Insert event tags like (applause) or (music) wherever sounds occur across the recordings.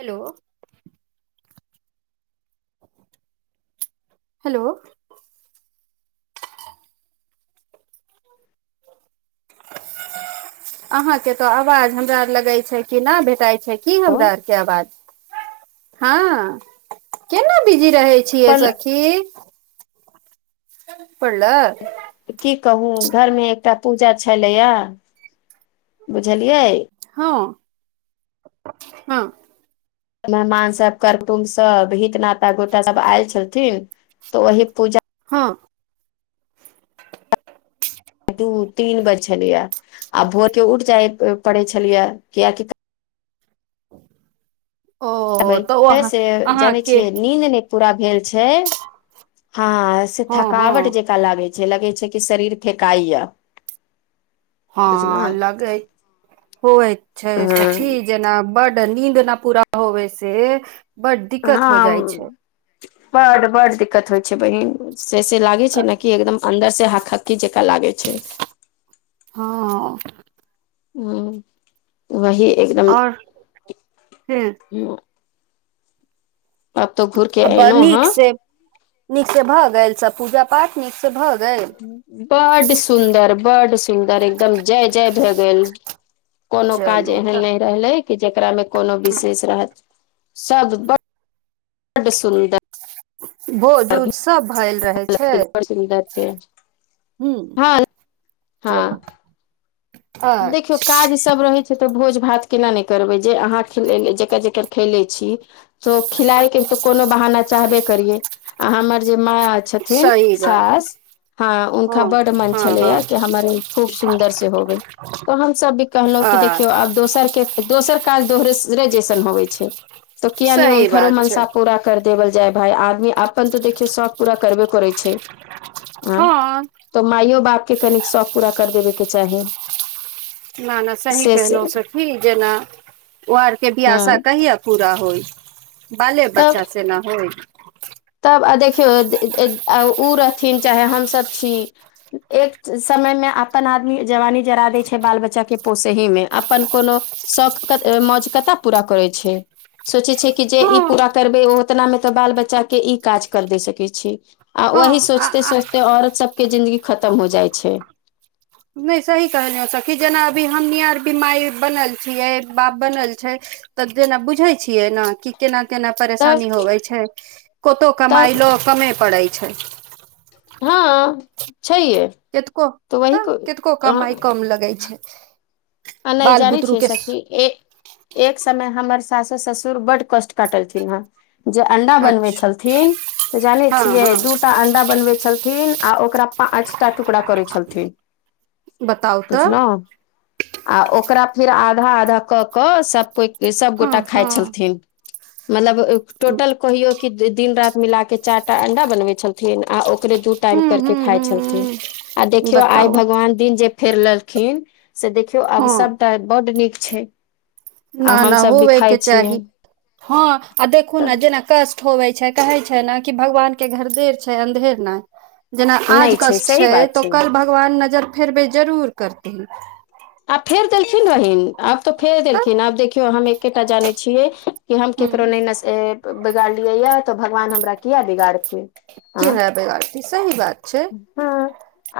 Hello hello (inaudible) अहाँके तऽ आवाज हमरा लग अइछे, केना भेटाइ छै की (inaudible) आवाज हँ केना बिजी रहै छि यै पर सखी प लअ की कहू घरमे एकटा पूजा छलै यै। बुझलियै हँ-हॅं मेहमान सब, करतुनद सब, हित, नात आ गोता सब आयल छलथिन तऽ वही पूजा हँ दू तीन बज छलियै आ भोर के उठ जाय पड़े छलियए कियाकि ओ (inaudible) तऽ ओ बस से जानै अहाँके छियै नींद नै पूरा भेल छै, हँ से हँ हँ थकावट जे लागई छै, लगे छै, कि शरीर फेकाइ य हँ लगै हो छै, सखी हँ जेना बड नींद न पूरा होवै से बड दिक्कत हो हँ जाइ छै बड -बड दिक्कत होइ छय बहिन से -से लागे छै ने कि एकदम अन्दर से हकहक्की जेका लागे छै। हँ - ह वही एकदम आओर ह (inaudible) हूँ घूर के आ बड एलहुं हँ नीक से नीक से भए गेल सब पूजा पाठ नीक से भए गेल। बड सुन्दर बड सुन्दर एकदम जय -जय भए गेल। कोनो काज चलू एहन तऽ नहि रहलै कि जेकरामे कोनो विशेष रहत सब ब बड्ड सुन्दर भोज उज सब भैल रहै। लेकिन बड सुन्दर छै। हुँ हँ हँ चलू देखियौ अच्छा काज सभ रहै छै, तऽ भोज भात केना नहि करबै जे अहाँ खेलेले जकर जेकर खेले छी। तो खिलाय के तो कोनो बहाना चाहबे करिये आ हमर जे माय छथिन सही बात सास हँ उनका हँ बड मन हँ हँ छलैया कि हमारे खूब सुन्दर से होबे तऽ हमसभ भी कहलहुं कि आ देखियौ आब दोसर के दोसर काज दोसरे जैसन होबे छै, तऽ किया नई सही हुनखरो बात छै मनसा पूरा कर देवल जाय भाय आदमी अपन तो देखियौ शौख पूरा करबे करै छै। आँ हँ तऽ माइयो बापके कनी शौक पूरा कर देबेके चाही ना - ना सही से से कहलहु सखी जेना ओ आरके ब्यासा हँ कहियौ पूरा होइ बाले तब बच्चासँ न होइ तब आ देखियौ जे आ उँ रहथिन चाहे हमसभ छी। एक समय मे अपन आदमी जवानी जरा दै छै, बाल बच्चा के पोसहैं मे अपन कोनो शौक मौज कत पूरा करै छै। सोचै छै, कि जे ई हँ पूरा करबै ओ ओतनामे तऽ बाल बच्चा के ई काज कर दे सकै छी, आ वही हँ आ सोचते आ -सोचते औरत सब के जिन्दगी खतम हो जाइ छै। नहि सही कहलिय सखी जेना अभी हमही आर भी माय बनल छियै, बाप बनल छै, तऽ जेना बुझै छियै नऽ, कि केना - केना तब परेशानी होवै छै, कोतो कमाइ तब लो कमे पड़ै छै। हँ छैहे कतको तऽ वही तब को कतको कमाइ कम लगै छै। आ नइ बाल जान बुतरू छिय के सखी ए एक समय हमर सासो, ससुर बड्ड कष्ट काटलथिन हेँ जे अंडा बनबै अच्छा छलथिन तऽ जानै हँ छियै हँ दू टा अंडा बनबै छलथिन आ ओकरा पाँच आ टा टुकड़ा करै छलथिन बताउ तऽ बुझलौं। आ ओकरा फेर आधा आधा कऽ कऽ सभ कोइ हँ सभगोटा खाइ हँ छलथिन। मतलब टोटल कहियो कि दिन राति मिला क चारि टा अंडा बनबै छल थिन आ ओकरे दु टाइम हूँ कर के हूँ खाय छलथिन आ हूँ देखियो आइ बताउ भगवान दिन जे फेर लेलखिन से देखियौ आब हँ सबटा बड नीक छै। न आब न हमसभ भी खाइ होबेके छियै चाही, हँ आ देखू तऽ न जेना कष्ट होबे छै, कहै छै ने कि भगवान के घर देर छै अन्धेर नइ। जेना आज नहि कष्ट सही छै बात तऽ ओ कल भगवान नजरि फेरबै जरूर करथिन। आ फेर देलखिन बहिन। आब तऽ फेर तऽ देलखिन, आब देखियौ हम एकेटा जानै छियै कि हम ह केकरो नहि नस बिगाड़लियै या तऽ भगवान हमरा किया बिगाड़थिन। किया बिगाड़थिन सही बात छै। हं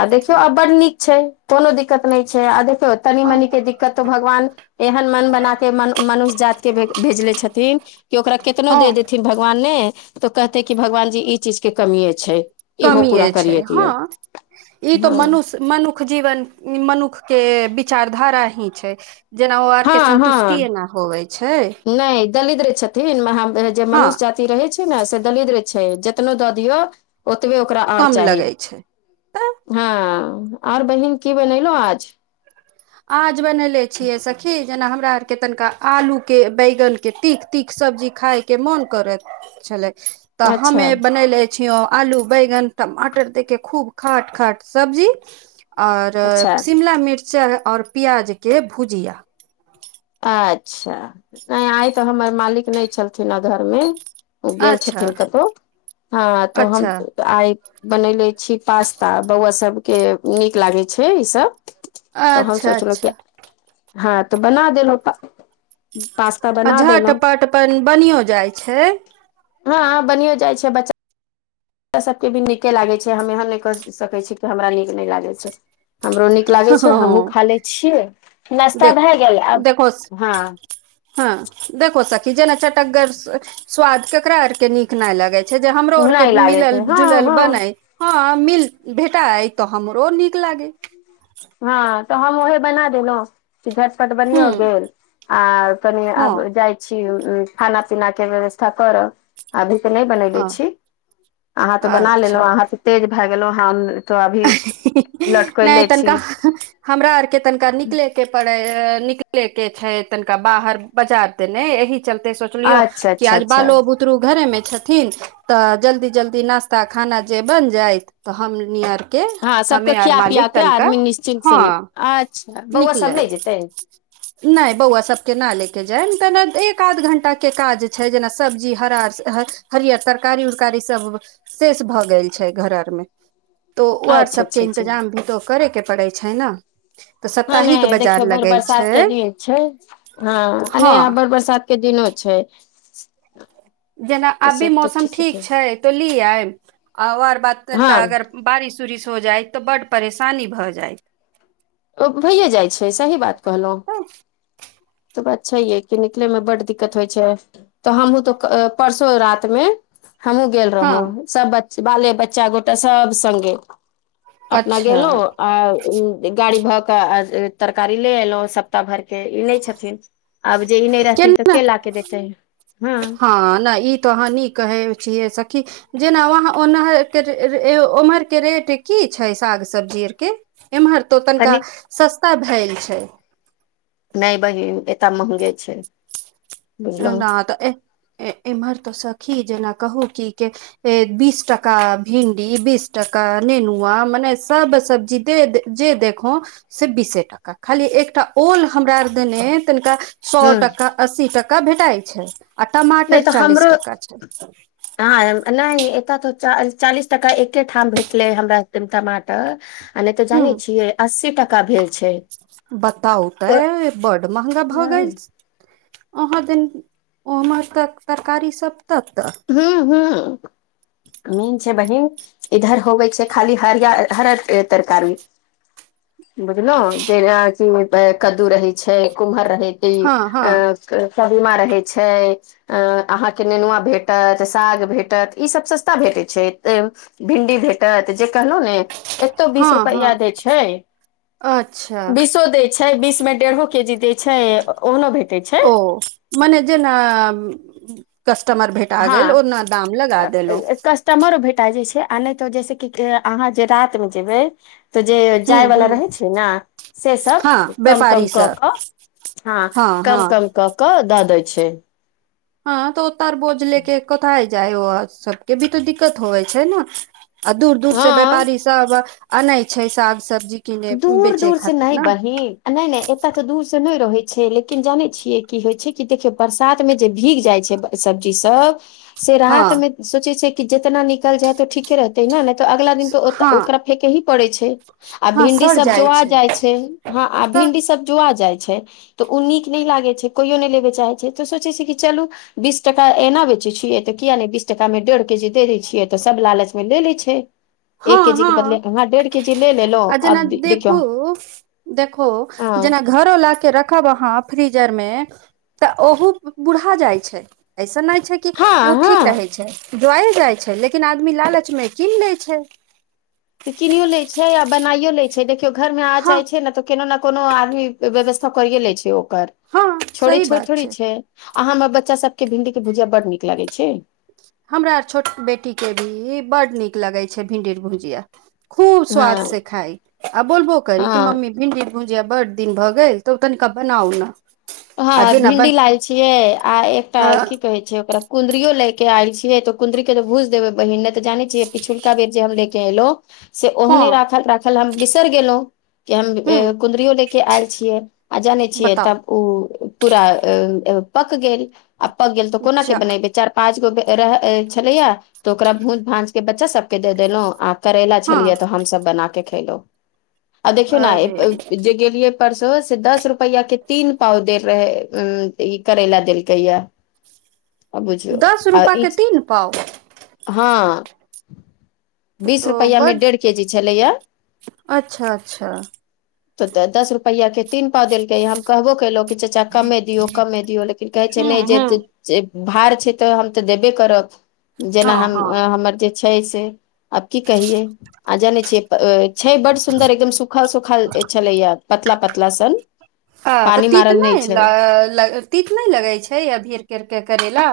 आ देखियौ आ बड नीक छै कोनो दिकत नहि छै, आ देख तनी हँ मनी के दिक्कत त भगवान एहन मन बना के मन मनुष्य जाति के भेजले छथिन। कि ओकरा केतनो हँ दे देथिन भगवान ने तऽ कहतै कि भगवान जी ई चीजके कमिए छै। इहो कमिये पूरा छै करिये हँ दियौ ई तऽ हँ मनुष्य मनुख जीवन इ मनुख के विचारधारा ही छै। जेना ओ आर के संन्तुष्टि ना होवै छै। नै दरिद्र छ थीं महा जे हँ मनुष्य जाति रहै छै ने से दरिद्र छै जेतनो दऽ दियौ ओतबे ओकरा आर कम चाही। लगै छै तऽ हँ और बहिन की बनेलौं आज? आज बनैले छियै सखी जेना हमरा आरके तनिका आलूके बैगनके तीख तीख सब्जी खायके मोन करत छले तऽ हममे अच्छा बनेलै छिऔ आलू बैगन टमाटर देके खूब खाट खाट सब्जी और अच्छा शिमला मिर्च और प्याजके भुजिया। अच्छा नइ आइ तऽ हमर मालिक नहि छलथिन धर मे ओ गेल अच्छा छथिन कतहु हँ तऽ हम अच्छा आइ बनेले छी पास्ता बौआ सबके नीक लागे छै ई सब तऽ हम अच्छा सोचलहुं अच्छा कि हँ तऽ बना देेलौं त आ झट पट अपन बनियो जाइ छै। हँ बनियो जाइ छै बच्चा सबके भी नीके लागै छै हम एहन नइ कहि सकै छी कि हमरा नीक नइ लागै छै। हमरो नीक लागै हँ छै हमहुँ खा ले छियै नास्ता भए देखो गेल आब, देखो हँ हँ देखु सखी जेना चटकगर स्वाद केकरा आर के नीक न लगै छै जे हमरो आर के नहि लागैत मिलल हँ जुलल हँ बनै। हँ मिल भेटाइ तऽ हमरो नीक लागै। हँ तऽ हम ओहे बना देलहुँ झटपट बनियो हूँ गेल आ कनि आब हँ जाइ छी खाना पीना के व्यवस्था करब। अभी तऽ नहि बनेले छी, अहाँ त बना अच्छा लेलहु अहाँ त तेज भए गेलो हम त अभी नहि लटकैले तनिका छी। हमरा आर के तनिका निकले के पर निकले के छै तनिका बाहर बजार के नै एहि चलते सोच लियौ अच्छा अच्छा आज अच्छा बालो बु बुतरू घरे में छथिन तऽ जल्दी- जल्दी नास्ता खाना जे बन जायत त हमनि अर के हँ सबके हमे आर खिया पिया मालिक के तनिका आदमी निश्चिन्त से नि हँ अच्छा बौआ सब निकले नहि जेतै नै बौवा सभके न ले के जायब तेना एक आध घण्टा के काज छै जेना सब्जी हरा हरियर तरकारी - उरकारी सब शेष भऽ गेल छै घर आर मे। तो ओ आर अच्छा सबके अच्छा अच्छा इन्तजाम भी तो करै के पड़ै छै न। ह नै देखियौ बड़ बरसात के दिन छै, हँ आ हँ नै बड़ बरसात के दिनो छै। जेना तऽ अभी से तऽ मौसम ठीके ठीक छै तो लि आएब आ और बाद कनिका हँ अगर बारिश - उरिश हो जाइत त बड्ड परेशानी भऽ जाइत। ओ भइये जाइ छै सही बात कहलहुँ। त बात छइहे कि निकलै मे बड्ड दिक्कत होइ छै आब। त हमहूॅं त परसो रात मे हमहुॅं गेल हँ रहौं। सब बच - बाले बच्चा गोटा सब संगे अपना अच्छा गेलौं आ गाड़ी भऽ के तरकारी ले एलहुॅं सब त भरके ई नै छथिन आब जे ई नै रहथिन त के ला के देतै हँ। हॅं नै इ त अहाँ नीक कहै छियै सखी जेना वहाँ ओनहरके रे- रे-उम्हरके रेट की छै साग सब्जी आर के? एम्हर तो तनिका कनिक सस्ता भेयल छै। नै बहिन एतऽ महंगे छै। बुझलहुँ ना तऽ एह- एम्हर त सखी जेना कहू की के बीस टका भिन्डी, बीस टका नेनुवां, मने सब सब्जी दे देत। जे देखो से बीसे टका खाली एकटा ओल हमरा आर देने ए तनिका सौ हँ टका अस्सी टका भेटाई छै आ नहि टमाटर तऽ चालीस हमरो टका छै। हँ नहि एतऽ तऽ चालीस टाका एके ठाम भेटलै हमरा टमाटर आ नै तऽ जानै हूँ छियै अस्सी टका भेल छै। बताउ तेऽ बड्ड महगा भऽ गेल अहाँ दैन ओम्हर त तरकारी सभ तत्तऽ हूं हूं। मीन छै बहिन इधर होवै छै खाली हरिया - हररके तरकारी। (inaudible) बुझलहु जेना कि कद्दू रहै छै कुमहर रहे ती हँ हँ अ कदीमा रहै छै अ अहाँ के नेनुवां भेट भेटत, साग भेटत ई सब सस्ता भेटै छै। भिंडी भेटत जे कहलहु ने एतौ बीस हँ रुपैया हँ दै छै। अच्छा बीसो दै छै बीस मे डेढ़ो के जी दै छै ओहनो भेटै छै। ओ मने जेना कस्टमर भेटा हँ गेल ओ कस्टमरो भेटा जाइ छै आ नै तऽ जैसे कि कि अहाँ जे रातिमे जेबै तऽ जे हूँ जाय हूँ बला रहै छै ने से सब हँ कम- व्यापारी कम कऽ, सब कऽ हँ कम - कम कऽ कऽ दऽ दै छै। हँ तऽ ओतर बोझ ले के कतय जाइ सबके भी तऽ दिक्कत होवै छै ने। आ दूर- दूर से हँ व्यापारी सब अनै छै साग - सब्जी। किने दूर बेचे -दूर से खातिर नै ने बहिन नै नै एतय तऽ दूर से नै रहै छै लेकिन जानै छियै की होइ छै कि देखियौ बरसात मे जे भीग जाइ छै सब्जी सब से रात में हँ सोचे छै, कि जेतना निकल जाय तो ठीक ठीके रहते न ने तऽ अगला दिन हँ तऽ ओकरा फेके ही पड़े छै। आ भिंडी सब जोआ जाइ छै, हँ आ तऽ भिंडी सब जोआ जाइ छै। तऽ ओ नीक नई लागैत छै कोयो नई लेबय चाहैत छै, तऽ सोचैत छी, कि चलू बीस टाका एना बेचै छियै तऽ किया नै बीस टाकामे डेढ़ के जी दे दै छियै तऽ सभ लालचमे ले लैत छै। एक के जी के बदले हँ डेढ़ के जी ले ले लो आ जेना देखू देखो हँ जेना घरो ला के रखब अहाँ फ्रीजर मे तऽ ओह बुढ़ा जाय छै, ऐसन नहि छै कि हँ ओ ठीक रहै हँ छय, जोइल जाइ छै, लेकिन आदमी लालचमे कीन लै छै। त किनियो लै छै, आ बनाइयो लै छै, देखियौ घरमे आ हँ जाह छै न तऽ, कोनो ने कोनो आदमी व्यवस्था करे ले छै, ओकर हँ छोड़े सही छोड़ बात थोड़ी छै। आँ हमर बच्चा सभके भिंडी के भुजिया बड्ड नीक लगै छै। हमरा छोट बेटीके भी बड्ड नीक लगै छै, भिण्डी भुजिआ। खूब हँ स्वद से खाय आ बोलबो करी की हँ मम्मी भिंडी भुजिया बड दिन भऽ गेल तऽ तनिका बनाउ न। हँ भिंडी लैल छियै, आ एकटा हँ की कहे छै ओकरा कुद्रियो ले के आयलिय छिये, त कुद्ररी के तऽ भूज देबे बहिन नै त जाने छियै, पिछुलका बेर जे हम लेके एलहुँ से ओहने राखल राखल हम बिसइर गेलहुँ के हम ह कुद्रियो ले के आयल छियै आ जाने छियै, बताउ तब ओ पूरा पक गेल आ पक गेल तऽ कोना के जा बनेब चार पाँच गो रह छलैया तो ओकरा भूंज भाज के बच्चा सबके द देलो आप करैला हँ छलियै तऽ हमस बना के खेलहु आ देखियौ नऽ अरे जे गेलियै परसो से दस रुपैआ के तीन पाव दे रहै ई करैला देलकैया आ बुझयो दस आ रुपआ ई के तीन पाव हँ बीस तो रुपैआमे बड डेढ़ के जी छलैए। अच्छा अच्छा तो तऽ दस रुपआ के तीन पाव देलके य हम कहबो कलो कि चाचा कमे दियौ कमे दियौ लेकिन कहै छै हूँ ने जे हूँ से भार छै, तऽ हम तऽ देबे करब जेना हँ हम हँ हमर जे छय सें आब की कहियए आ जाने छियै। अ छै बड सुन्दर एकदम सुखल - सुखल छलैया पतला पतला सन आ तऽ पानी तित मारल नहि नइ छै लागल तित नई लगै छै अभी अर के कर के करेला?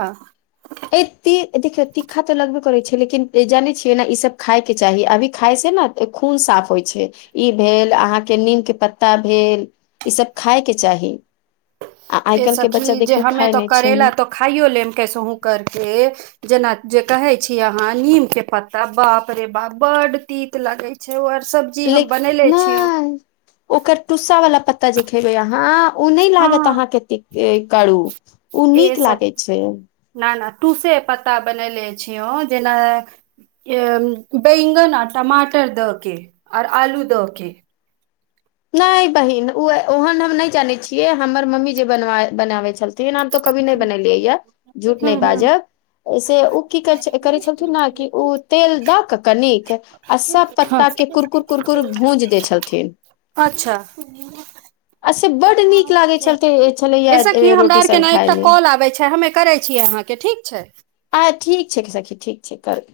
अ ती देखियौ तीखा तऽ लगबे करै छै, लेकिन जाने छियै, नऽ ई सब खाय के चाही अभी खाइ सै नऽ खून साफ होइ छै, ई भेल अहाँके नीम के पत्ता भेल ई सब खायके चाही आ आइ ए काईल्ह के बच्चा सखी जे देखियौ हमे खाय तो नहि छै। करेला तो खाइयो लेब कैसहुँ करिके जेना जे कहे छी, अहाँ नीम के पत्ता बाप रे बाप बड तीत लगे छै, आर सब। लेकिन नय ओकर टुस्सा वाला पत्ता जे खेबै अहाँ ओ नई लागत हँ अहाँ कतेक करू। ओ ए नीक सब लागै छै ना - ना तूसे पत्ता बनेले छियौ जेना बैंगन आ टमाटर द के आओर आलू द के नैय बहिन ओ ओहन हम नई जानै छियै हमर मम्मी जे बनाबै छल तेहन हम तऽ कभी नहि बनेलियै या झूठ हूँ नई हूँ बाजब - - से ऊ की कर करै छलथिन न कि ओ तेल दऽ कऽ कनिक अ सब हँ पत्ता के कुरकुर कुरकुर भूज दै छलथिन। अच्छा आ से बड्ड नीक लागै छल ऐ छलैया सखि हमरा रोटी बाहर के संग नयि खाय मे आबै छै हमे करै छियै अहाँ के ठीक छै। आ ठीक छै सखी ठीक छै कर